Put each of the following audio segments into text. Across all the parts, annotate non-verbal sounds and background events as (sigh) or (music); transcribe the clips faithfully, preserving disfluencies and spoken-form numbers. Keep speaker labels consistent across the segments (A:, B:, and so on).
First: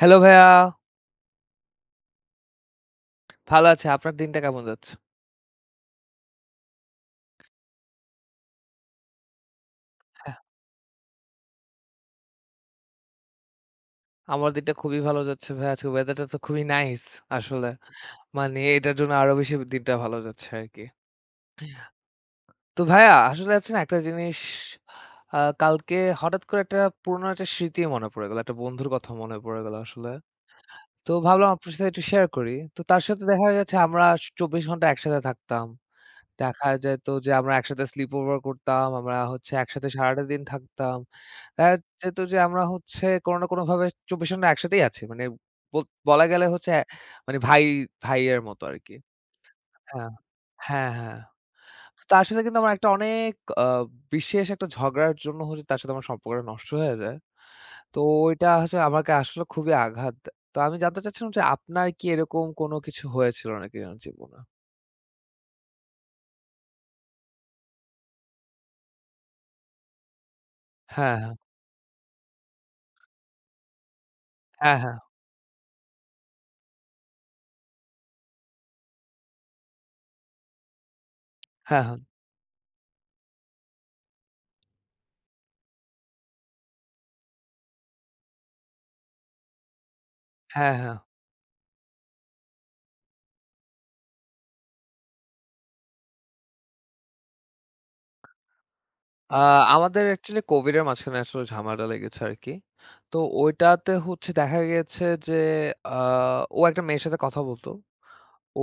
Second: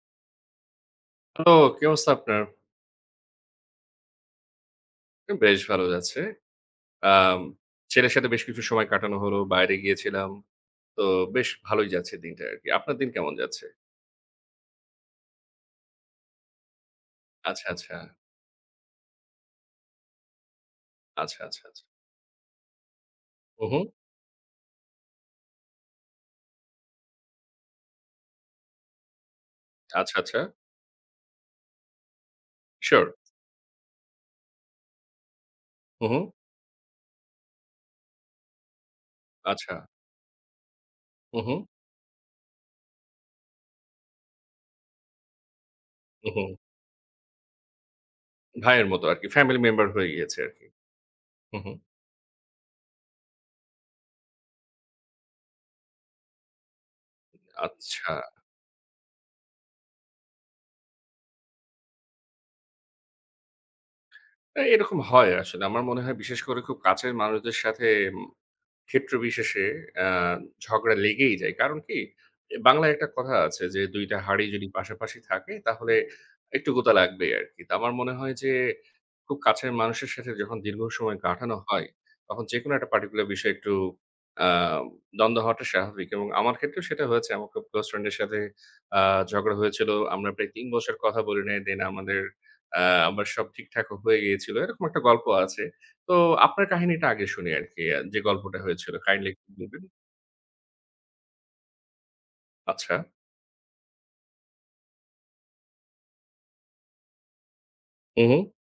A: Hello ভাইয়া,
B: তো কি অবস্থা আপনার?
A: ভালো আছি। আপনার দিনটা কেমন যাচ্ছে?
B: বেশ ভালো যাচ্ছে। আম ছেলের সাথে বেশ কিছু সময় কাটানো হলো। বাইরে গিয়েছিলাম।
A: হ্যাঁ,
B: তো বেশ ভালোই যাচ্ছে দিনটা আরকি। আপনার দিন কেমন যাচ্ছে?
A: আমার দিনটা খুবই ভালো যাচ্ছে ভাইয়া। আজকে ওয়েদারটা তো খুবই নাইস
B: আচ্ছা,
A: আসলে।
B: আচ্ছা।
A: মানে এটার জন্য আরো বেশি দিনটা ভালো যাচ্ছে আরকি।
B: আচ্ছা, আচ্ছা, আচ্ছা।
A: তো ভাইয়া আসলে
B: হু,
A: আছে
B: হু।
A: না একটা জিনিস, আ কালকে হঠাৎ করে একটা পুরনো একটা স্মৃতি মনে পড়ে গেল। একটা বন্ধুর কথা মনে পড়ে গেল আসলে।
B: আচ্ছা, আচ্ছা।
A: তো ভাবলাম আপনার সাথে একটু শেয়ার করি। তো তার
B: সিউর।
A: সাথে দেখা গেছে আমরা চব্বিশ ঘন্টা একসাথে থাকতাম।
B: হু, হু।
A: দেখা যেত যে আমরা একসাথে স্লিপ ওভার করতাম। আমরা হচ্ছে
B: আচ্ছা।
A: একসাথে সারাটা দিন থাকতাম।
B: হু, হু।
A: দেখা যেত যে আমরা হচ্ছে কোনো না কোনোভাবে চব্বিশ ঘন্টা একসাথেই আছি। মানে বল বলা
B: হু, হু।
A: গেলে হচ্ছে এ- মানে ভাই ভাইয়ের মতো
B: ভাইয়ের
A: আরকি।
B: মতো আরকি। ফ্যামিলি মেম্বার হয়ে
A: হ্যাঁ।
B: গিয়েছে আরকি।
A: হ্যাঁ, হ্যাঁ।
B: হু, হু।
A: তার সাথে কিন্তু আমার একটা অনেক আ বিশেষ একটা ঝগড়ার জন্য হচ্ছে তার সাথে আমার সম্পর্কটা নষ্ট হয়ে যায়। তো
B: আচ্ছা।
A: ওইটা হচ্ছে আমাকে আসলে খুবই আঘাত দেয়। তো আমি জানতে চাচ্ছিলাম যে আপনার কি এরকম কোনো কিছু হয়েছিল নাকি আপনার জীবনে?
B: এ এরকম হয় আসলে। আমার মনে হয় বিশেষ করে খুব কাছের মানুষদের সাথে ক্ষেত্র বিশেষে আ ঝগড়া
A: হ্যাঁ, হ্যাঁ।
B: লেগেই যায়। কারণ কি? এ বাংলায় একটা কথা আছে যে, "দুই টা হাঁড়ি যদি
A: হ্যাঁ, হ্যাঁ।
B: পাশাপাশি থাকে তাহলে একটু গোতা লাগবেই আরকি।" তো আমার মনে হয় যে, খুব কাছের মানুষের সাথে যখন দীর্ঘ সময় কাটানো
A: হ্যাঁ,
B: হয়,
A: হ্যাঁ।
B: তখন যেকোনো একটা পার্টিকুলার বিষয়ে একটু আ দ্বন্দ্ব হওয়াটা স্বাভাবিক এবং আমার ক্ষেত্রেও সেটা হয়েছে। আমার খুব ক্লোজ ফ্রেন্ড এর সাথে আ ঝগড়া হয়েছিল। আমরা প্রায় তিন
A: হ্যাঁ,
B: বছর
A: হ্যাঁ।
B: কথা বলি নাই। দেন আমাদের আ আবার সব ঠিকঠাকও হয়ে গিয়েছিল। এরকম একটা গল্প আছে। তো আপনার কাহিনীটা আগে শুনি আরকি। আ যে গল্পটা হয়েছিল কাইন্ডলি
A: আ
B: একটু বলবেন?
A: আমাদের অ্যাকচুয়ালি কোভিড এর মাঝখানে আসলে ঝামেলাটা লেগেছে আরকি।
B: আচ্ছা।
A: তো ওইটাতে হচ্ছে দেখা গেছে যে আ ও একটা মেয়ের সাথে কথা বলতো।
B: হু, হু।
A: ও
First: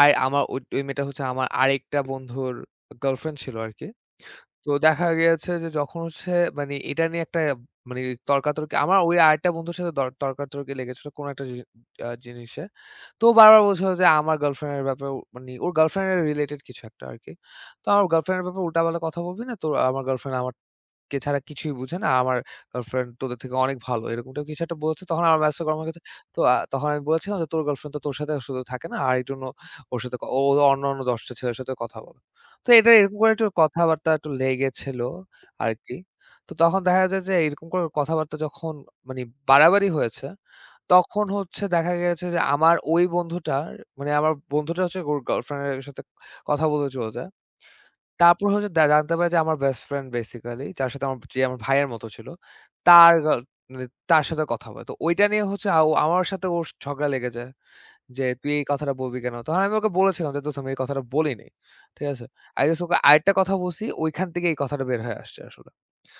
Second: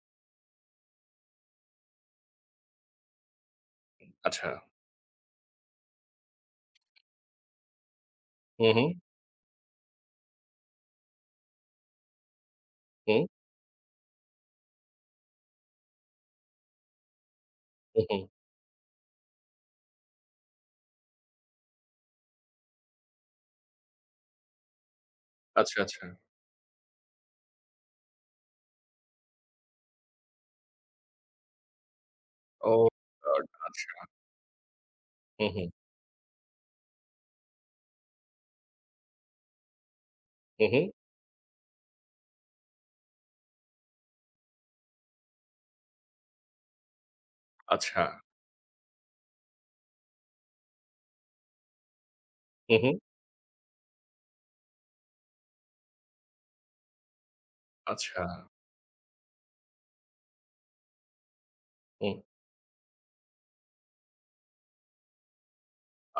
A: আর আমার ওই ওই মেয়েটা হচ্ছে আমার আরেকটা বন্ধুর গার্লফ্রেন্ড ছিল আরকি।
B: আচ্ছা।
A: তো দেখা গিয়েছে যে যখন হচ্ছে মানে এটা নিয়ে একটা মানে
B: হু,
A: তর্কাতর্কি
B: হু,
A: আমার ওই আরেকটা বন্ধুর সাথে দর তর্কাতর্কি লেগেছিল কোনো একটা জি আ জিনিসে।
B: হু,
A: তো বারবার বলছিল যে আমার গার্লফ্রেন্ড এর ব্যাপারে ও- মানে ওর গার্লফ্রেন্ড এর রিলেটেড কিছু একটা আরকি। তো
B: হু,
A: আমার
B: হু।
A: গার্লফ্রেন্ড এর ব্যাপারে উল্টাপাল্টা কথা বলবি না। তোর আমার গার্লফ্রেন্ড আমারকে ছাড়া কিছুই বুঝে না। আমার গার্লফ্রেন্ড তোদের থেকে অনেক ভালো। এরকম টাইপের কিছু একটা বলেছে। তখন আমার মেসেজ করে
B: আচ্ছা,
A: আমার কাছে।
B: আচ্ছা।
A: তো আ তখন আমি বলেছিলাম যে, "তোর গার্লফ্রেন্ড তো তোর সাথে শুধু থাকে না। আর এইজন্য ওর সাথে ক ও অন্যান্য দশ টা ছেলের সাথে কথা বলে।" তো
B: ওহ
A: এটা এরকম করে
B: গড!
A: একটু
B: আচ্ছা।
A: কথাবার্তা একটু লেগেছিল
B: হু, হু,
A: আরকি। তো তখন দেখা যায় যে, এরকম করে কথাবার্তা যখন মানে বাড়াবাড়ি হয়েছে,
B: হু, হু।
A: তখন হচ্ছে দেখা গেছে যে আমার ওই বন্ধুটার, মানে আমার বন্ধুটা হচ্ছে ওর গার্লফ্রেন্ড এর সাথে কথা বলে চলে যায়।
B: আচ্ছা।
A: তারপর হচ্ছে জা জানতে পারি যে আমার বেস্ট ফ্রেন্ড বেসিক্যালি যার সাথে আমার, যে আমার ভাইয়ের মতো ছিল,
B: হু, হু।
A: তার গার্ল মানে তার সাথে কথা বলে। তো ওইটা নিয়ে হচ্ছে আও আমার সাথে ওর ঝগড়া লেগে যায়
B: আচ্ছা।
A: যে, "তুই এই কথাটা বলবি কেন?" তখন আমি ওকে বলেছিলাম যে, "দোস্ত আমি এই কথাটা বলি নাই।" ঠিক
B: হু,
A: আছে? আই গেস ওকে আরেকটা কথা বলছি, ওইখান থেকে এই কথাটা বের হয়ে আসছে আসলে।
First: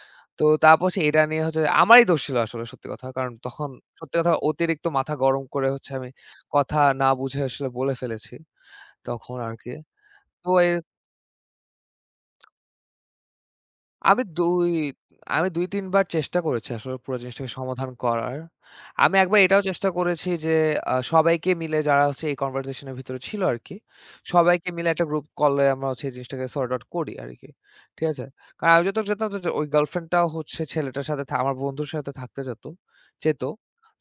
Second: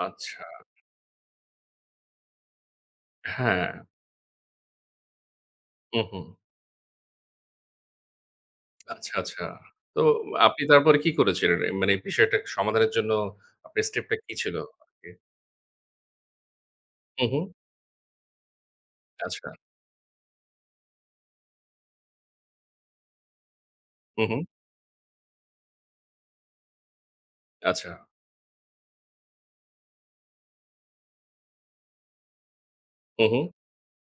B: আচ্ছা।
A: তো তারপর হচ্ছে এটা নিয়ে হচ্ছে আমারই দোষ ছিল আসলে সত্যি কথা। কারণ
B: হ্যাঁ।
A: তখন সত্যি কথা অতিরিক্ত মাথা গরম করে হচ্ছে
B: হু,
A: আমি
B: হু।
A: কথা না বুঝে আসলে বলে ফেলেছি
B: আচ্ছা,
A: তখন
B: আচ্ছা।
A: আরকি।
B: তো
A: তো
B: আপনি
A: এ
B: তারপরে কি করেছিলেন? এ মানে বিষয়টা সমাধানের জন্য আপনার স্টেপটা
A: আমি
B: কি ছিল
A: ২
B: আরকি?
A: আমি দুই তিন বার চেষ্টা করেছি আসলে পুরো
B: হু, হু।
A: জিনিসটাকে সমাধান করার। আমি একবার
B: আচ্ছা।
A: এটাও চেষ্টা করেছি যে আ সবাইকে মিলে যারা হচ্ছে এই কনভারসেশন এর ভিতরে ছিল আরকি,
B: হু, হু।
A: সবাইকে মিলে একটা গ্রুপ কলে আমরা হচ্ছে এই জিনিসটাকে সর্ট আউট করি আরকি।
B: আচ্ছা।
A: ঠিক আছে? কারণ আমি যতটুকু জানতাম যে ওই গার্লফ্রেন্ডটাও হচ্ছে ছেলেটার সাথে, থা আমার বন্ধুর সাথে থাকতে যেত
B: হু, হু।
A: যেত।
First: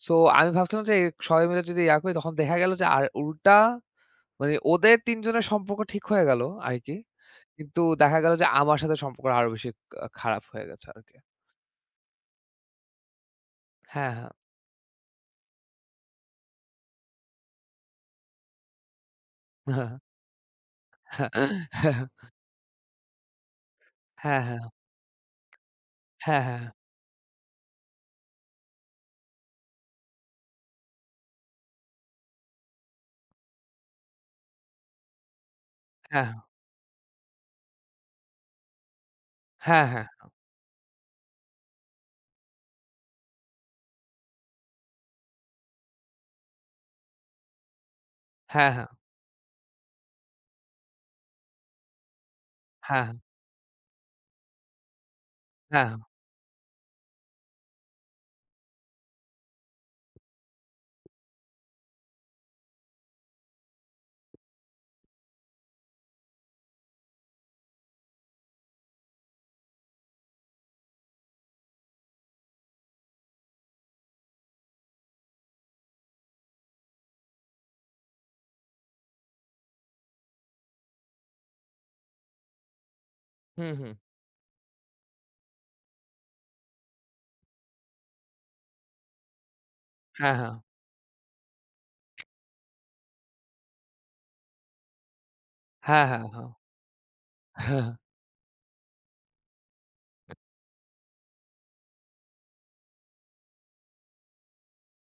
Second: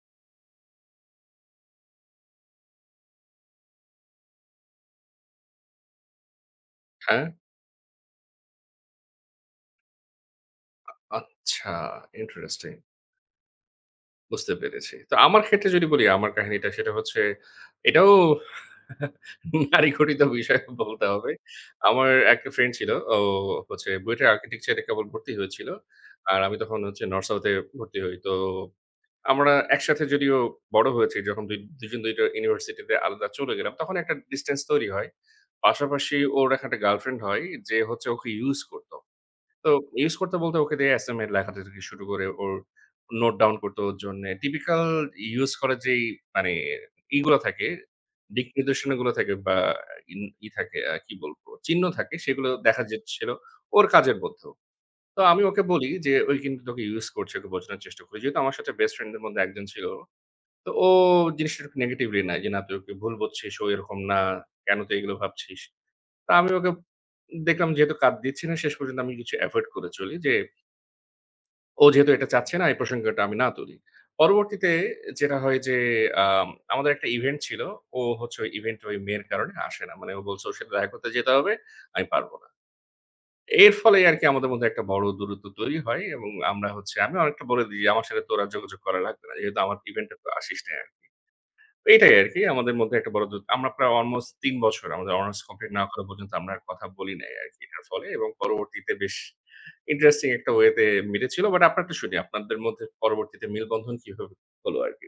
A: সো আমি ভাবছিলাম যে এই সবাই মিলে যদি ইয়া করি, তখন দেখা গেল যে আর উল্টা মানে ওদের তিন জনের সম্পর্ক ঠিক হয়ে গেল আরকি।
B: হ্যাঁ?
A: কিন্তু দেখা গেল যে আমার সাথে সম্পর্ক আরো বেশি আ খারাপ হয়ে গেছে আরকি।
B: আচ্ছা, ইন্টারেস্টিং।
A: হ্যাঁ, হ্যাঁ।
B: বুঝতে পেরেছি। তো আমার ক্ষেত্রে যদি বলি আমার কাহিনীটা সেটা হচ্ছে এটাও (laughs)
A: হ্যাঁ,
B: নারী
A: হ্যাঁ।
B: ঘটিত বিষয় বলতে হবে। আমার একটা ফ্রেন্ড ছিল। ও হচ্ছে বুয়েটের
A: হ্যাঁ, হ্যাঁ।
B: আর্কিটেকচারে কেবল ভর্তি হয়েছিল। আর
A: হ্যাঁ,
B: আমি
A: হ্যাঁ।
B: তখন হচ্ছে নর্থ সাউথ এ ভর্তি হই। তো আমরা একসাথে যদিও বড় হয়েছি, যখন দুই দুজন দুই টা ইউনিভার্সিটিতে আলাদা চলে গেলাম তখন একটা ডিসট্যান্স তৈরি হয়। পাশাপাশি ওর এখন একটা গার্লফ্রেন্ড হয় যে হচ্ছে ওকে ইউজ করত। তো
A: হ্যাঁ, হ্যাঁ।
B: ইউস করতে বলতে ওকে দিয়ে এসএমএ লেখা থেকে শুরু করে ওর নোট ডাউন করতো ওর জন্যে। টিপিক্যাল ইউস করার যেই মানে ইগুলা থাকে, দিক
A: হ্যাঁ, হ্যাঁ।
B: নির্দেশনাগুলো থাকে বা ইন ই থাকে আ কি বলবো? চিহ্ন থাকে, সেগুলো দেখা
A: হ্যাঁ,
B: যাচ্ছিল ওর কাজের মধ্যেও। তো আমি ওকে বলি
A: হ্যাঁ।
B: যে, "ওই কিন্তু তোকে ইউস করছে, ওকে বোঝানোর চেষ্টা করি।" যেহেতু আমার সাথে বেস্ট ফ্রেন্ড দের মধ্যে একজন ছিল। তো ও জিনিসটা একটু নেগেটিভলি নেয় যে, "না তুই ওকে ভুল বুঝছিস, ও এরকম না। কেন তুই এগুলো ভাবছিস?" তো আমি ওকে দেখলাম যেহেতু কাঁধ দিচ্ছি না, শেষ পর্যন্ত আমি কিছু এভয়েড করে চলি যে ও যেহেতু এটা চাচ্ছে না এই প্রসঙ্গটা আমি না তুলি। পরবর্তীতে যেটা হয় যে আম আমাদের একটা ইভেন্ট ছিল। ও হচ্ছে ওই ইভেন্টে ওই মেয়ের কারণে আসে না। মানে ও বলছে ওর সাথে দেখা করতে যেতে হবে, আমি পারব না।
A: হুম,
B: এর
A: হুম।
B: ফলে আরকি আমাদের মধ্যে একটা বড় দূরত্ব তৈরি হয় এবং আমরা হচ্ছে আমি অনেকটা বলে দিই যে আমার সাথে তোর আর যোগাযোগ করা লাগবে না। যেহেতু আমার ইভেন্টে তো
A: হ্যাঁ, হ্যাঁ।
B: আসিস নাই। এটাই আরকি আমাদের মধ্যে একটা বড় দূরত্ব। আমরা প্রায় অলমোস্ট তিন বছর আমাদের অনার্স কমপ্লিট না করা
A: হ্যাঁ, হ্যাঁ,
B: পর্যন্ত
A: হ্যাঁ।
B: আমরা আর কথা বলি নাই আরকি এটার
A: হ্যাঁ।
B: ফলে, এবং পরবর্তীতে বেশ ইন্টারেস্টিং একটা ওয়েতে মিটেছিল। বাট আপনারটা শুনি, আপনাদের মধ্যে পরবর্তীতে মেলবন্ধন কিভাবে হলো আরকি?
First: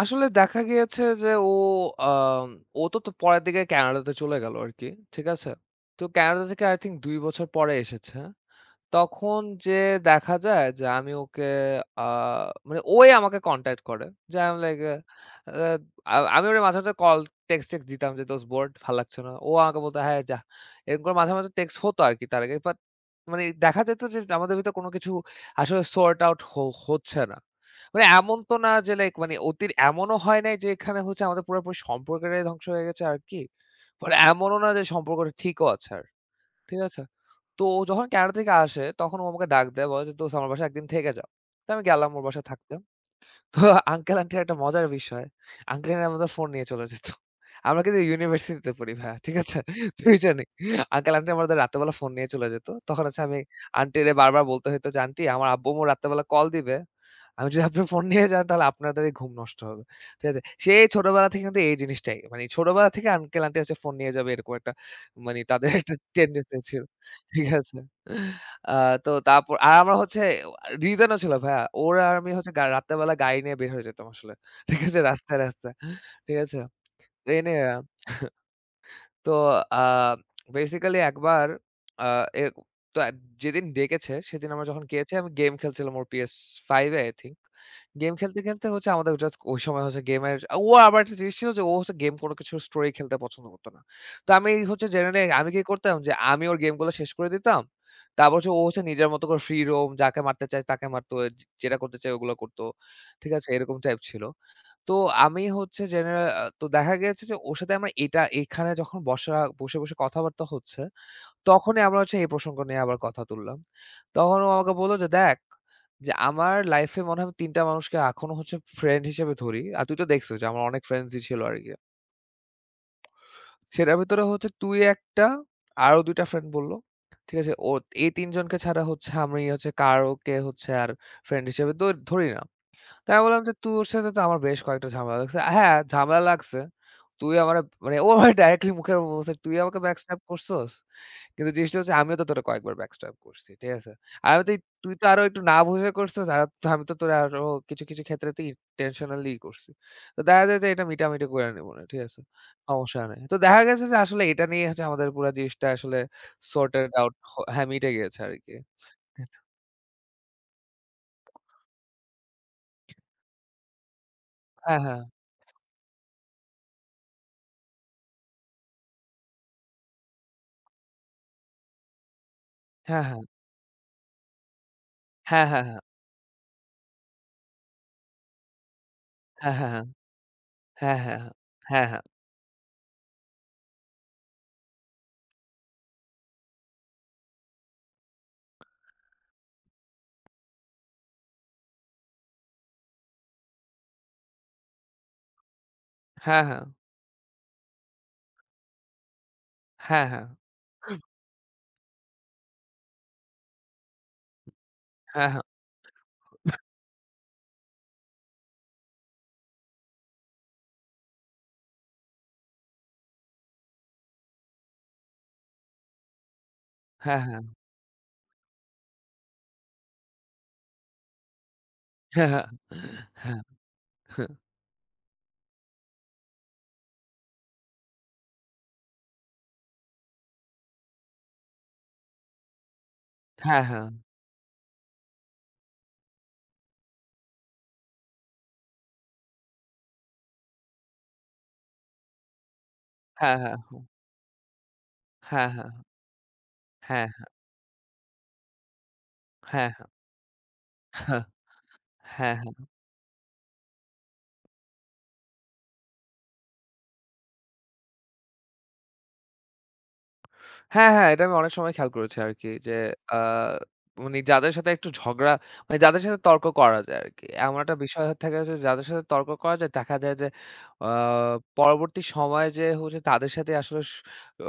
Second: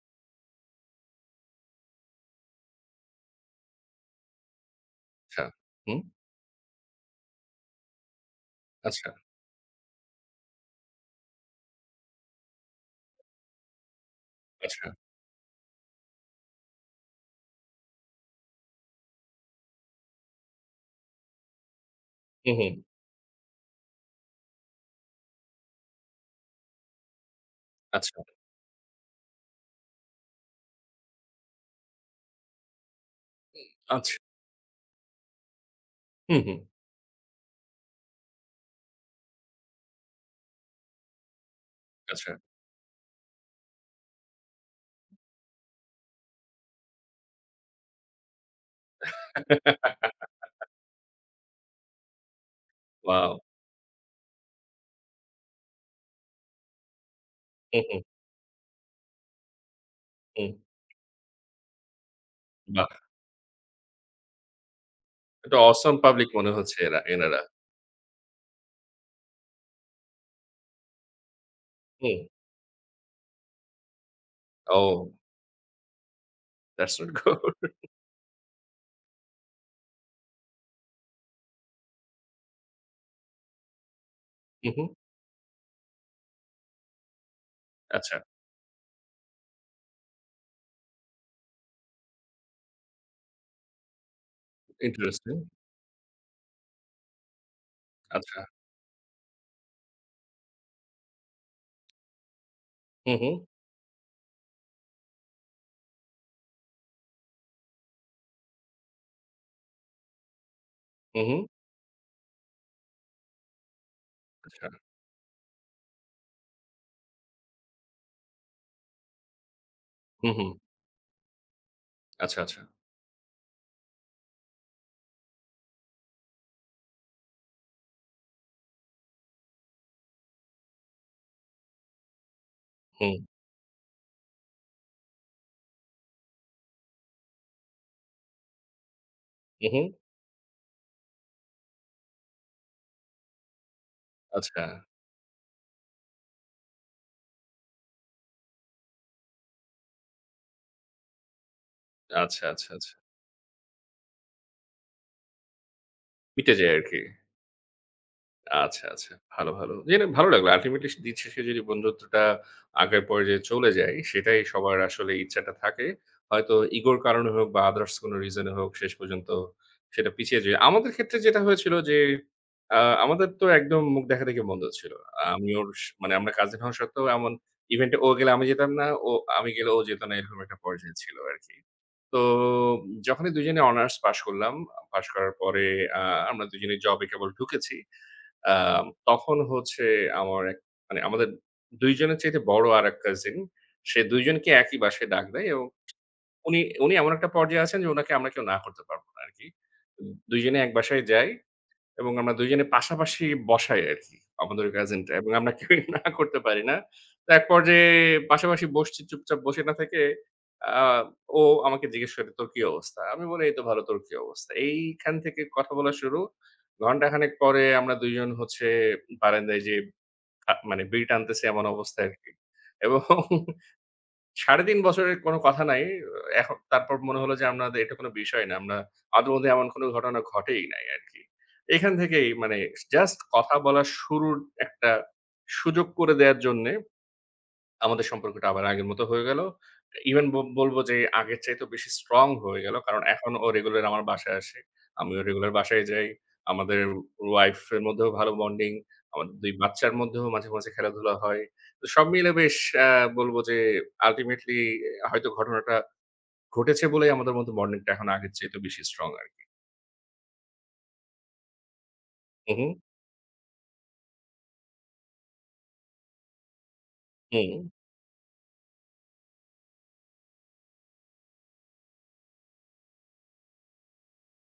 A: আসলে দেখা গিয়েছে যে ও আম ও তো তো পরের দিকে কানাডাতে চলে গেল আরকি। ঠিক
B: আচ্ছা।
A: আছে?
B: হুম?
A: তো কানাডা থেকে I think দুই বছর পরে এসেছে।
B: আচ্ছা,
A: তখন যে দেখা যায় যে আমি ওকে আ মানে ওই আমাকে কনট্যাক্ট করে। যে আই এম লাইক
B: আচ্ছা।
A: আ আ আমি ওরে মাঝে, মাঝে কল টেক্সট, টেক্সট দিতাম যে দোস্ত বোরড ভাল লাগছে না। ও আমাকে বলত হ্যাঁ যা। এরকম করে মাঝে, মাঝে টেক্সট হতো আরকি তার
B: হুম,
A: আগে।
B: হুম।
A: বাট মানে দেখা যেত যে আমাদের ভিতরে কোন কিছু আসলে সর্ট আউট হ হচ্ছে না। মানে
B: আচ্ছা,
A: এমন তো না যে লাইক, মানে অতির এমনও হয় নাই যে এখানে হচ্ছে আমাদের পুরোপুরি সম্পর্কটাই ধ্বংস হয়ে গেছে আরকি।
B: আচ্ছা।
A: পরে এমনও না যে সম্পর্কটা ঠিকও আছে আর।
B: হুম, হুম।
A: ঠিক আছে? তো ও যখন কানাডা থেকে আসে, তখন ও আমাকে ডাক দেয়। বলে যে, "দোস্ত আমার বাসায় একদিন থেকে যা।" তো আমি গেলাম ওর
B: আচ্ছা।
A: বাসায় থাকতে। আঙ্কেল আন্টির একটা মজার বিষয়। আঙ্কেল আন্টি আমাদের ফোন নিয়ে চলে যেত। আমরা কিন্তু ইউনিভার্সিটিতে পড়ি ভাইয়া। ঠিক আছে? টিউশনি। আঙ্কেল আন্টি আমাদের রাতের বেলা ফোন নিয়ে চলে যেত। তখন হচ্ছে
B: ওয়াও!
A: আমি আন্টিরে বারবার বলতে হইতো যে, "আন্টি আমার আব্বু-আম্মু রাত্রেবেলা কল দিবে। আমি যদি
B: হুম,
A: আপনার
B: হুম,
A: ফোন নিয়ে যাই তাহলে আপনাদের এই ঘুম নষ্ট হবে।" ঠিক আছে?
B: হুম।
A: সেই ছোটবেলা থেকে কিন্তু এই জিনিসটাই। মানে
B: বাহ!
A: ছোটবেলা থেকে আঙ্কেল আন্টি হচ্ছে ফোন নিয়ে যাবে এরকম একটা, মানে
B: একটা
A: তাদের
B: অসম
A: একটা
B: পাবলিক মনে
A: টেন্ডেন্সি
B: হচ্ছে
A: ছিল।
B: এরা এনারা।
A: ঠিক আছে? আ তো তারপর আর আমরা হচ্ছে, রিজন ও ছিল ভাইয়া। ওর আর
B: হুম।
A: আমি হচ্ছে গা রাত্রেবেলা গাড়ি নিয়ে বের হয়ে যেতাম আসলে। ঠিক আছে?
B: ও
A: রাস্তায়, রাস্তায়। ঠিক আছে?
B: That's not
A: any
B: good.
A: তো আ বেসিক্যালি একবার, আ এ তো এক- যেদিন ডেকেছে সেদিন আমরা
B: হুম,
A: যখন
B: হুম।
A: গিয়েছি, আমি গেম খেলছিলাম ওর পি এস ফাইভ এ আই থিংক। গেম
B: আচ্ছা।
A: খেলতে, খেলতে হচ্ছে আমাদের জাস্ট ওই সময় হচ্ছে গেমের, ও আবার একটা জিনিস ছিল যে ও হচ্ছে গেম কোনো কিছু স্টোরি খেলতে পছন্দ করত না। তো আমি হচ্ছে জেনারেলি
B: ইন্টারেস্টিং।
A: আমি কি করতাম যে আমি ওর গেমগুলো শেষ করে দিতাম। তারপর
B: আচ্ছা।
A: হচ্ছে ও হচ্ছে নিজের মতো করে ফ্রি রোম যাকে মারতে চায় তাকে মারত, যেটা করতে চায় ওগুলো করত।
B: হুম,
A: ঠিক
B: হুম।
A: আছে? এরকম টাইপ ছিল। তো আমি হচ্ছে জেনারেল আ তো দেখা গেছে যে ওর সাথে আমার এটা এখানে যখন বসা বসে, বসে কথাবার্তা হচ্ছে,
B: হুম, হুম।
A: তখনই আমরা হচ্ছে এই প্রসঙ্গ নিয়ে আবার কথা তুললাম। তখন ও
B: আচ্ছা।
A: আমাকে বলল যে, "দেখ, যে আমার লাইফে মনে হয় আমি তিন টা মানুষকে এখনো হচ্ছে ফ্রেন্ড হিসেবে ধরি। আর তুই তো
B: হুম,
A: দেখছিস যে
B: হুম।
A: আমার অনেক ফ্রেন্ডসই ছিল আরকি।
B: আচ্ছা, আচ্ছা।
A: সেটার ভিতরে হচ্ছে তুই একটা, আরো দুই টা ফ্রেন্ড বলল। ঠিক আছে? ও এই তিন জনকে ছাড়া হচ্ছে আমি হচ্ছে কারোকে হচ্ছে আর ফ্রেন্ড হিসেবে ধ ধরি না।"
B: হুম,
A: তাই বললাম যে, "তোর সাথে তো আমার বেশ কয়েকটা ঝামেলা লাগছে।" হ্যাঁ, ঝামেলা লাগছে। তুই আমারে মানে ও আমারে ডাইরেক্টলি মুখের উপর বলছে, "তুই
B: হু,
A: আমাকে
B: হুম।
A: backstab করছস?" কিন্তু জিনিসটা হচ্ছে আমিও তো তোরে কয়েকবার backstab করছি। ঠিক আছে? আমি তো
B: আচ্ছা,
A: তুই তো আরো একটু না বুঝে করছিস। আর তো- আমি তো তোরে আরো কিছু, কিছু ক্ষেত্রে তো intentionally করছি। তো দেখা যায় যে এটা মিটামিটি করে নিব না। ঠিক আছে?
B: আচ্ছা, আচ্ছা, আচ্ছা।
A: সমস্যা নাই। তো দেখা গেছে যে আসলে এটা নিয়ে হচ্ছে আমাদের পুরা জিনিসটা আসলে
B: মিটে যায়
A: sorted
B: আরকি।
A: out হ হ্যাঁ, মিটে গিয়েছে আরকি।
B: আচ্ছা, আচ্ছা। ভালো, ভালো। জেনে ভালো লাগলো। আল্টিমেটলি দিন শেষে যদি বন্ধুত্বটা আগের পর্যায়ে চলে যায়, সেটাই সবার
A: হ্যাঁ, হ্যাঁ।
B: আসলে ইচ্ছাটা থাকে। হয়তো ইগোর কারণে হোক বা আদার্স কোনো রিজন এ হোক শেষ পর্যন্ত সেটা পিছিয়ে যায়। আমাদের ক্ষেত্রে যেটা হয়েছিল যে, আ
A: হ্যাঁ, হ্যাঁ।
B: আমাদের তো একদম মুখ দেখাদেখি বন্ধ ছিল।
A: হ্যাঁ,
B: আমি
A: হ্যাঁ,
B: ওর
A: হ্যাঁ।
B: স মানে আমরা কাজিন হওয়া সত্ত্বেও এমন ইভেন্ট এ ও গেলে আমি যেতাম না, ও আমি
A: হ্যাঁ,
B: গেলে
A: হ্যাঁ,
B: ও
A: হ্যাঁ।
B: যেত না, এরকম একটা পর্যায়ে
A: হ্যাঁ, হ্যাঁ,
B: ছিল
A: হ্যাঁ।
B: আরকি।
A: হ্যাঁ, হ্যাঁ।
B: তো যখনই দুজনে অনার্স পাশ করলাম, পাশ করার পরে আ আমরা দুজনে জবে কেবল ঢুকেছি। আম তখন হচ্ছে আমার এক মানে আমাদের দুই জনের চাইতে বড় আরেক কাজিন। সে দুই জনকে একই বাসায় ডাক দেয় এবং
A: হ্যাঁ,
B: উনি
A: হ্যাঁ।
B: উনি এমন একটা পর্যায়ে আছেন যে উনাকে আমরা কেউ না করতে পারব না আরকি।
A: হ্যাঁ, হ্যাঁ।
B: দুই জনে এক বাসায় যাই। এবং আমরা দুই জনে পাশাপাশি বসাই আরকি আমাদের গাজেনটা, এবং আমরা কেউই (laughs) না করতে পারি না। তো এক পর্যায়ে পাশাপাশি বসছি, চুপচাপ বসে না থেকে আ ও আমাকে জিজ্ঞেস করে, "তোর কি অবস্থা?" আমি বলি, "এই তো ভালো, তোর কি অবস্থা?" এইখান থেকে কথা বলা শুরু।
A: হ্যাঁ,
B: ঘন্টাখানেক
A: হ্যাঁ।
B: পরে আমরা দুই জন হচ্ছে বারান্দায় যেয়ে আ মানে বিড়ি টানতেছি এমন অবস্থা
A: হ্যাঁ,
B: আরকি,
A: হ্যাঁ। হ্যাঁ,
B: এবং
A: হ্যাঁ।
B: সাড়ে তিন বছরের কোনো কথা নাই। এখন তারপর মনে হলো যে আমরা, এটা কোনো বিষয় না। আমরা আমাদের মধ্যে এমন কোনো ঘটনা ঘটেই নাই আরকি। এখান থেকেই মানে জাস্ট কথা
A: হ্যাঁ, হ্যাঁ।
B: বলার শুরুর একটা সুযোগ করে দেয়ার জন্যে আমাদের সম্পর্কটা আবার আগের মতো হয়ে গেল। ইভেন ব বলবো যে আগের চাইতেও বেশি স্ট্রং হয়ে গেল। কারণ এখন
A: হ্যাঁ,
B: ও
A: হ্যাঁ।
B: রেগুলার আমার বাসায় আসে। আমিও
A: হ্যাঁ,
B: রেগুলার
A: হ্যাঁ।
B: বাসায় যাই। আমাদের
A: হ্যাঁ, হ্যাঁ।
B: ওয়াইফ এর মধ্যেও ভালো বন্ডিং। আমাদের দুই
A: হ্যাঁ, হ্যাঁ।
B: বাচ্চার মধ্যেও মাঝে, মাঝে খেলাধুলা
A: হ্যাঁ,
B: হয়। তো সব মিলে
A: হ্যাঁ।
B: বেশ আ বলবো যে আল্টিমেটলি হয়তো ঘটনাটা ঘটেছে বলেই আমাদের মধ্যে বন্ডিংটা এখন আগের চাইতে বেশি স্ট্রং আরকি।
A: হ্যাঁ, হ্যাঁ, এটা আমি অনেক সময় খেয়াল করেছি আরকি
B: হু, হু,
A: যে, আ মানে যাদের সাথে একটু ঝগড়া মানে যাদের সাথে তর্ক করা যায় আরকি।
B: হুম।
A: এমন একটা বিষয় থাকে যে যাদের সাথে তর্ক করা যায় দেখা যায় যে, আ পরবর্তী সময়ে যে হচ্ছে তাদের সাথে আসলে স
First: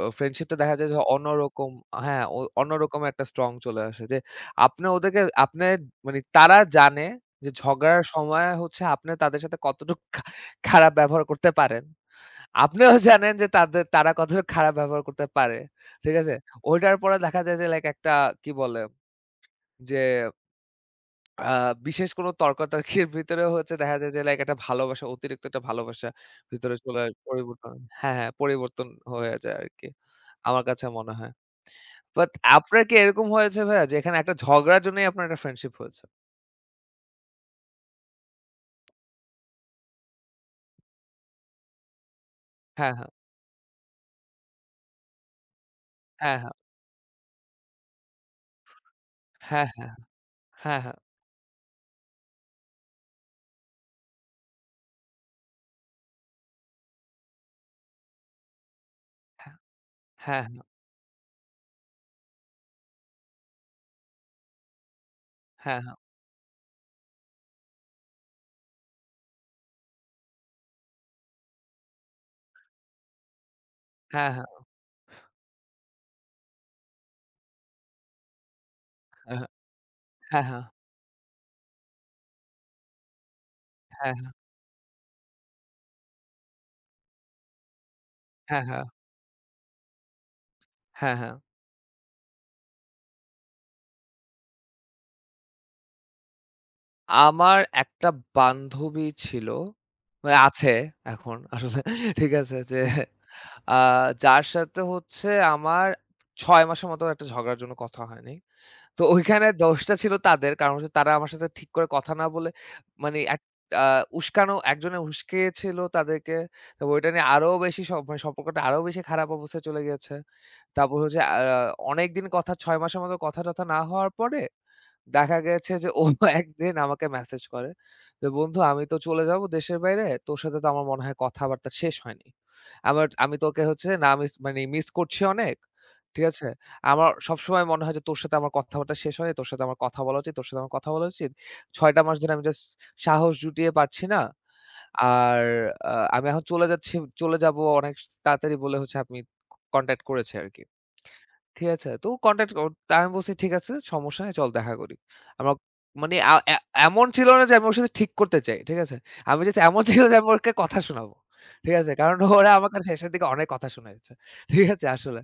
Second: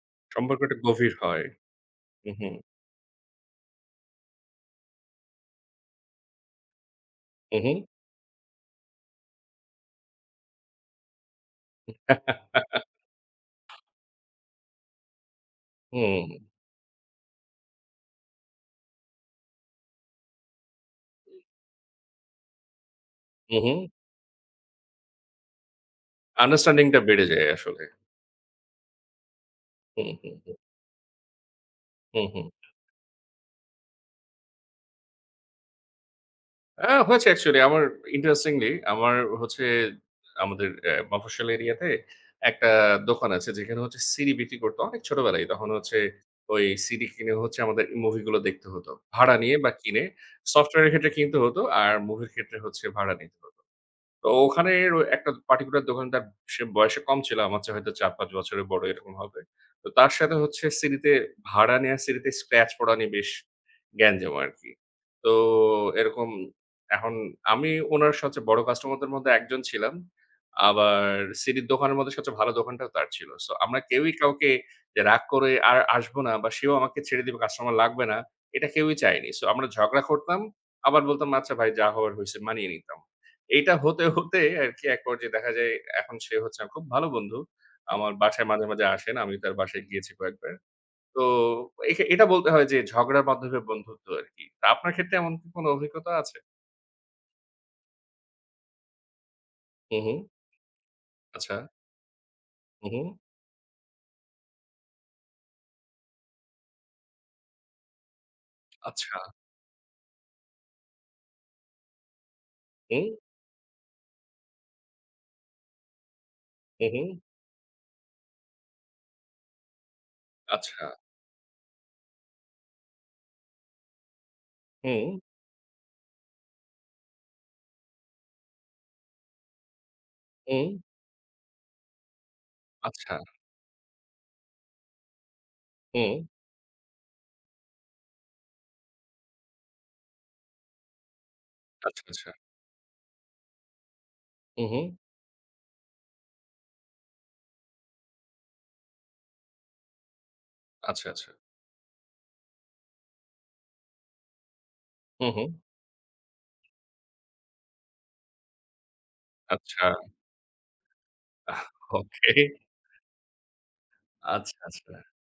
A: আ ফ্রেন্ডশিপটা
B: সম্পর্কটা
A: দেখা যায় যে
B: গভীর হয়।
A: অন্যরকম, হ্যাঁ,
B: হু,
A: অ
B: হু,
A: অন্যরকম একটা স্ট্রং চলে আসে। যে আপনি ওদেরকে আপনি মানে তারা জানে যে
B: হু, হু।
A: ঝগড়ার সময় হচ্ছে আপনি তাদের সাথে কতটুকু খা খারাপ ব্যবহার করতে পারেন। আপনিও
B: (laughs)
A: জানেন যে তাদের তারা কতটা খারাপ ব্যবহার করতে পারে। ঠিক
B: হুম,
A: আছে? ওইটার পরে দেখা যায় যে লাইক একটা, কি বলে? যে আ বিশেষ কোনো তর্কাতর্কির ভিতরেও
B: হু, হু।
A: হচ্ছে দেখা যায় যে লাইক একটা ভালোবাসা, অতিরিক্ত একটা ভালোবাসা ভিতরে
B: আন্ডারস্ট্যান্ডিংটা
A: চলে
B: বেড়ে যায়
A: পরিবর্তন
B: আসলে।
A: হ্যাঁ, হ্যাঁ, পরিবর্তন হয়ে যায় আরকি।
B: হুম, হুম, হুম,
A: আমার কাছে মনে হয়।
B: হুম।
A: বাট
B: হুম।
A: আপনার কি এরকম হয়েছে ভাইয়া যে এখানে একটা ঝগড়ার জন্যই আপনার একটা ফ্রেন্ডশিপ হয়েছে?
B: আ হয়েছে অ্যাকচুয়ালি আমার ইন্টারেস্টিংলি আমার হচ্ছে আমাদের অ্যা মফস্বল এরিয়াতে একটা
A: হ্যাঁ, হ্যাঁ,
B: দোকান আছে যেখানে হচ্ছে সিডি বিক্রি করত অনেক ছোটবেলায়। তখন হচ্ছে
A: হ্যাঁ, হ্যাঁ,
B: ওই সিডি কিনে হচ্ছে আমাদের মুভিগুলো দেখতে হতো। ভাড়া নিয়ে
A: হ্যাঁ,
B: বা
A: হ্যাঁ,
B: কিনে,
A: হ্যাঁ,
B: সফটওয়্যারের ক্ষেত্রে কিনতে হতো আর মুভির ক্ষেত্রে হচ্ছে ভাড়া নিতে হতো। তো ওখানের ও একটা পার্টিকুলার দোকানদার, সে বয়সে কম ছিল। আমার চেয়ে হয়তো চার পাঁচ বছরের বড় এরকম হবে। তো তার সাথে
A: হ্যাঁ,
B: হচ্ছে সিডিতে, ভাড়া নেয়া সিডিতে স্ক্র্যাচ পড়া নিয়ে বেশ গ্যাঞ্জাম আরকি। তো
A: হ্যাঁ, হ্যাঁ,
B: এরকম এখন আমি উনার সবচেয়ে বড় কাস্টমারদের মধ্যে একজন ছিলাম। আবার সিডির দোকানের মধ্যে সবচেয়ে ভালো দোকানটাও তার ছিল। সো আমরা কেউই
A: হ্যাঁ, হ্যাঁ,
B: কাউকে, যে রাগ করে আর আসবো না বা সেও আমাকে ছেড়ে দিবে কাস্টমার লাগবে না, এটা কেউই চায়নি।
A: হ্যাঁ,
B: সো
A: হ্যাঁ, হ্যাঁ,
B: আমরা ঝগড়া করতাম।
A: হ্যাঁ, হ্যাঁ, হ্যাঁ, হ্যাঁ,
B: আবার বলতাম, "আচ্ছা ভাই যা হওয়ার হইছে।" মানিয়ে নিতাম। এইটা হতে, হতে আরকি এক পর্যায়ে দেখা যায় এখন সে হচ্ছে আমার খুব ভালো বন্ধু। আমার বাসায়
A: হ্যাঁ,
B: মাঝে, মাঝে
A: হ্যাঁ, হ্যাঁ,
B: আসেন। আমি তার বাসায় গিয়েছি কয়েকবার।
A: হ্যাঁ,
B: তো
A: হ্যাঁ।
B: এখে এটা বলতে হয় যে ঝগড়ার মাধ্যমে বন্ধুত্ব আরকি। তা আপনার ক্ষেত্রে এমন কি কোনো অভিজ্ঞতা আছে?
A: আমার একটা বান্ধবী ছিল,
B: হু, হু।
A: মানে আছে এখন
B: আচ্ছা।
A: আসলে। ঠিক আছে? যে
B: হু, হু।
A: আ যার সাথে হচ্ছে আমার ছয় মাসের মতো একটা ঝগড়ার জন্য কথা হয়নি। তো
B: আচ্ছা।
A: ওইখানে দোষটা ছিল তাদের। কারণ হচ্ছে তারা আমার সাথে ঠিক করে কথা না বলে,
B: হুম,
A: মানে এক আ উস্কানো একজনে উস্কিয়েছিল তাদেরকে।
B: হু,
A: তারপর
B: হু।
A: ওইটা নিয়ে আরো বেশি সম মানে সম্পর্কটা আরো বেশি খারাপ অবস্থায় চলে গিয়েছে।
B: আচ্ছা।
A: তারপর হচ্ছে আ অনেকদিন কথা ছয় মাসের মতো কথা-টথা না হওয়ার পরে
B: হুম,
A: দেখা গেছে যে ও (laughs) একদিন আমাকে মেসেজ করে যে, "বন্ধু আমি তো চলে যাব দেশের বাইরে। তোর সাথে তো
B: হুম।
A: আমার মনে হয় কথাবার্তা শেষ হয়নি। আমার
B: আচ্ছা।
A: আমি তোকে হচ্ছে না মিস মানে মিস করছি অনেক।
B: হুম।
A: ঠিক আছে? আমার সবসময় মনে হয় যে তোর সাথে আমার কথাবার্তা শেষ হয়নি। তোর সাথে আমার কথা বলা উচিত, তোর সাথে আমার কথা বলা উচিত। ছয় টা
B: আচ্ছা,
A: মাস
B: আচ্ছা।
A: ধরে আমি জাস্ট সাহস জুটিয়ে পারছি না।
B: হু, হু।
A: আর আ আমি এখন চলে যাচ্ছি, চলে যাব অনেক তাড়াতাড়ি" বলে হচ্ছে আমি কনট্যাক্ট করেছি আরকি।
B: আচ্ছা, আচ্ছা।
A: ঠিক আছে? তো কনট্যাক্ট কর তা আমি বলছি, "ঠিক আছে, সমস্যা নাই। চল দেখা করি।"
B: হু, হু।
A: আমরা মানে আ এ এমন ছিল না যে আমি ওর সাথে ঠিক করতে চাই। ঠিক আছে? আমি চাইছি এমন
B: আচ্ছা।
A: (laughs) ছিল যে আমি ওকে কথা শোনাবো।
B: আহ
A: ঠিক আছে? কারণ
B: ওকে।
A: ওরা আমাকে শেষের দিকে অনেক কথা শুনিয়েছে।
B: আচ্ছা,
A: ঠিক আছে?
B: আচ্ছা।
A: আসলে।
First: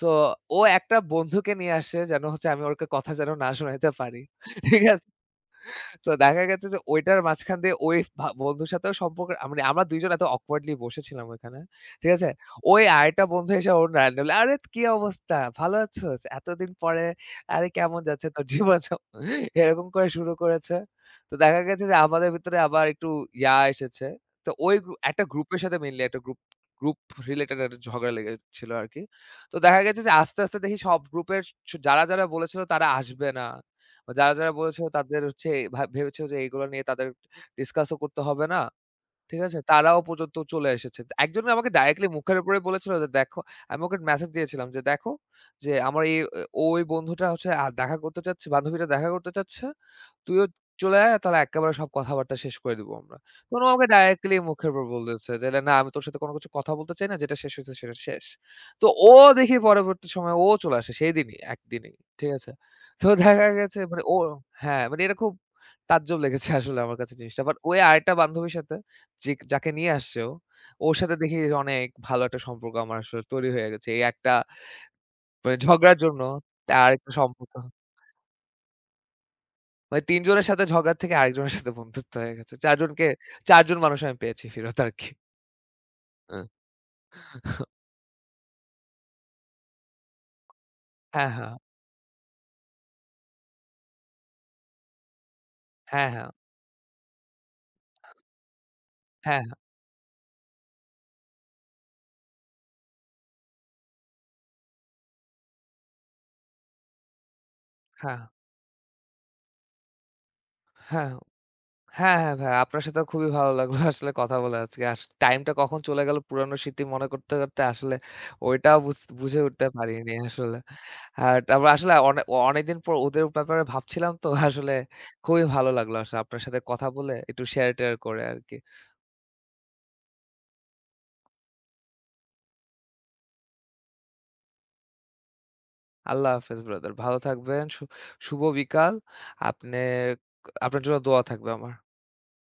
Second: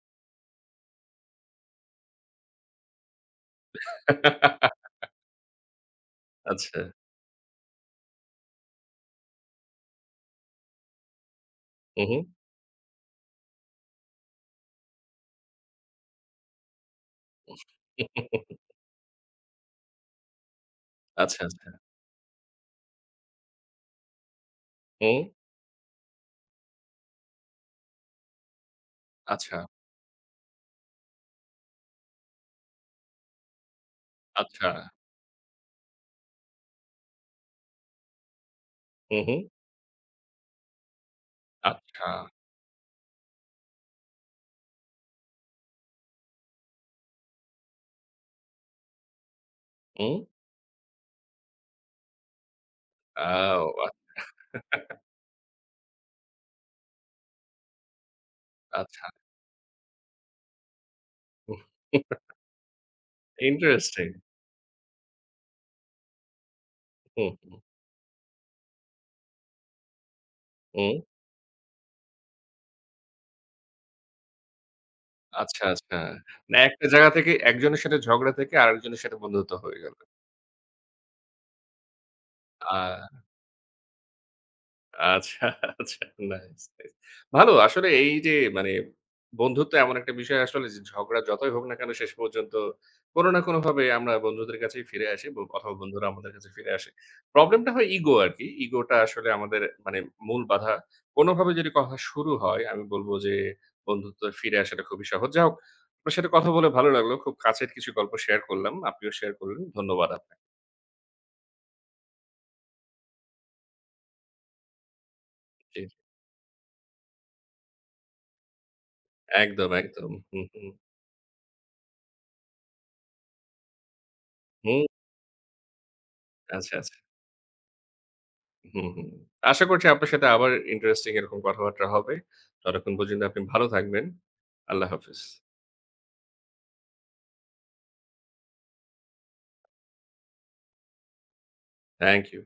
A: সো ও একটা বন্ধুকে নিয়ে আসে যেন হচ্ছে আমি ওকে কথা যেন না শোনাইতে পারি। ঠিক
B: (laughs)
A: আছে? তো দেখা গেছে যে
B: আচ্ছা।
A: ঐটার মাঝখান দিয়ে ওই ভা বন্ধুর সাথেও সম্পর্ক আ মানে আমরা দুই জন এত awkwardly বসেছিলাম ওইখানে।
B: হু,
A: ঠিক
B: হু।
A: আছে? ওই আরেকটা বন্ধু এসে ওর randomly "আরে কি অবস্থা? ভালো আছোস? এতদিন পরে আরে কেমন যাচ্ছে তোর
B: (laughs)
A: জীবন?" এরকম করে শুরু করেছে। তো
B: আচ্ছা,
A: দেখা
B: আচ্ছা।
A: গেছে যে আমাদের ভিতরে আবার একটু ইয়া এসেছে। তো ওই গ্রু
B: হুম।
A: একটা গ্রুপের সাথে মেইনলি একটা গ্রুপ গ্রুপ রিলেটেড একটা ঝগড়া লেগেছিল আরকি। তো
B: আচ্ছা,
A: দেখা গেছে যে আস্তে, আস্তে দেখি সব গ্রুপের স যারা, যারা বলেছিল তারা আসবে না। যারা, যারা
B: আচ্ছা।
A: বলেছিল তাদের হচ্ছে ভা ভেবেছিল যে এগুলো নিয়ে তাদের ডিসকাসও করতে হবে না।
B: হু, হু।
A: ঠিক আছে? তারাও পর্যন্ত চলে এসেছে। একজন আমাকে
B: আচ্ছা।
A: ডাইরেক্টলি মুখের উপরে বলেছিল যে, "দেখো"। আমি ওকে মেসেজ দিয়েছিলাম যে, "দেখো যে আমার এই, ওই বন্ধুটা হচ্ছে আর দেখা করতে চাচ্ছে, বান্ধবীটা দেখা করতে চাচ্ছে।
B: হুম।
A: তুইও চলে আয় তাহলে একেবারে সব কথাবার্তা শেষ করে দিব আমরা।" তখন
B: আও
A: ও
B: আ
A: আমাকে ডাইরেক্টলি মুখের উপর বলতেছে যে, "না আমি তোর সাথে কোনো কিছু কথা বলতে চাই না। যেটা শেষ হয়েছে সেটা শেষ।" তো
B: আচ্ছা।
A: ও দেখি পরবর্তী সময়ে ও চলে আসে সেদিনই, একদিনেই। ঠিক আছে? তো দেখা গেছে মানে
B: ইন্টারেস্টিং।
A: ও, হ্যাঁ, মানে এটা খুব তাজ্জব লেগেছে আসলে আমার কাছে
B: হুম,
A: জিনিসটা।
B: হুম,
A: বাট ওই আরেকটা বান্ধবীর সাথে, যে যাকে নিয়ে আসছে ও,
B: হুম।
A: ওর সাথে দেখি অনেক ভালো একটা সম্পর্ক আমার আসলে তৈরি হয়ে গেছে। এই একটা মানে
B: আচ্ছা, আচ্ছা।
A: ঝগড়ার জন্য
B: না, একটা জায়গা
A: আরেকটা
B: থেকে
A: সম্পর্ক।
B: একজনের সাথে ঝগড়া থেকে আরেকজনের সাথে বন্ধুত্ব হয়ে গেল।
A: মানে তিন জনের সাথে ঝগড়া থেকে আরেকজনের সাথে বন্ধুত্ব হয়ে গেছে।
B: আ
A: চার জনকে চার জন মানুষ আমি পেয়েছি ফেরত আরকি।
B: আচ্ছা, আচ্ছা।
A: হ্যাঁ,
B: নাইস, নাইস। ভালো আসলে এই যে মানে বন্ধুত্ব এমন একটা বিষয় আসলে যে ঝগড়া
A: হ্যাঁ।
B: যতই হোক না কেন শেষ পর্যন্ত কোন না কোনভাবে আমরা বন্ধুদের কাছেই ফিরে আসি ব অথবা বন্ধুরা
A: হ্যাঁ, হ্যাঁ।
B: আমাদের কাছে ফিরে আসে। প্রবলেমটা হয় ইগো আরকি। ইগোটা আসলে
A: হ্যাঁ, হ্যাঁ।
B: আমাদের মানে মূল বাধা। কোনভাবে যদি কথা শুরু হয় আমি বলব যে বন্ধুত্ব ফিরে আসাটা খুবই সহজ। যা হোক, আপনার সাথে কথা বলে ভালো লাগলো। খুব কাছের কিছু গল্প
A: হ্যাঁ,
B: শেয়ার করলাম। আপনিও শেয়ার করলেন। ধন্যবাদ আপনাকে।
A: হ্যাঁ। হ্যাঁ। হ্যাঁ, হ্যাঁ, ভাই। আপনার সাথেও খুবই ভালো লাগলো (laughs) আসলে কথা বলে আজকে। আস টাইমটা কখন
B: জি,
A: চলে গেল পুরানো স্মৃতি মনে করতে, করতে আসলে ওইটাও বুঝ বুঝে উঠতে
B: একদম, একদম।
A: পারিনি
B: হুম,
A: আসলে।
B: হুম,
A: আর তারপর আসলে অনে অনেকদিন পর ওদের ব্যাপারে ভাবছিলাম তো (laughs) আসলে
B: হুম।
A: খুবই ভালো লাগলো আসলে আপনার সাথে
B: আচ্ছা,
A: কথা
B: আচ্ছা।
A: বলে একটু শেয়ার-টেয়ার করে আরকি।
B: হুম, হুম। আশা করছি আপনার সাথে আবার ইন্টারেস্টিং এরকম কথাবার্তা হবে। ততক্ষণ পর্যন্ত আপনি ভালো থাকবেন। আল্লাহ হাফেজ।
A: আল্লাহ হাফেজ ব্রাদার। ভালো থাকবেন। শু শুভ বিকাল। আপনে আপনার জন্য দোয়া থাকবে আমার।
B: Thank you.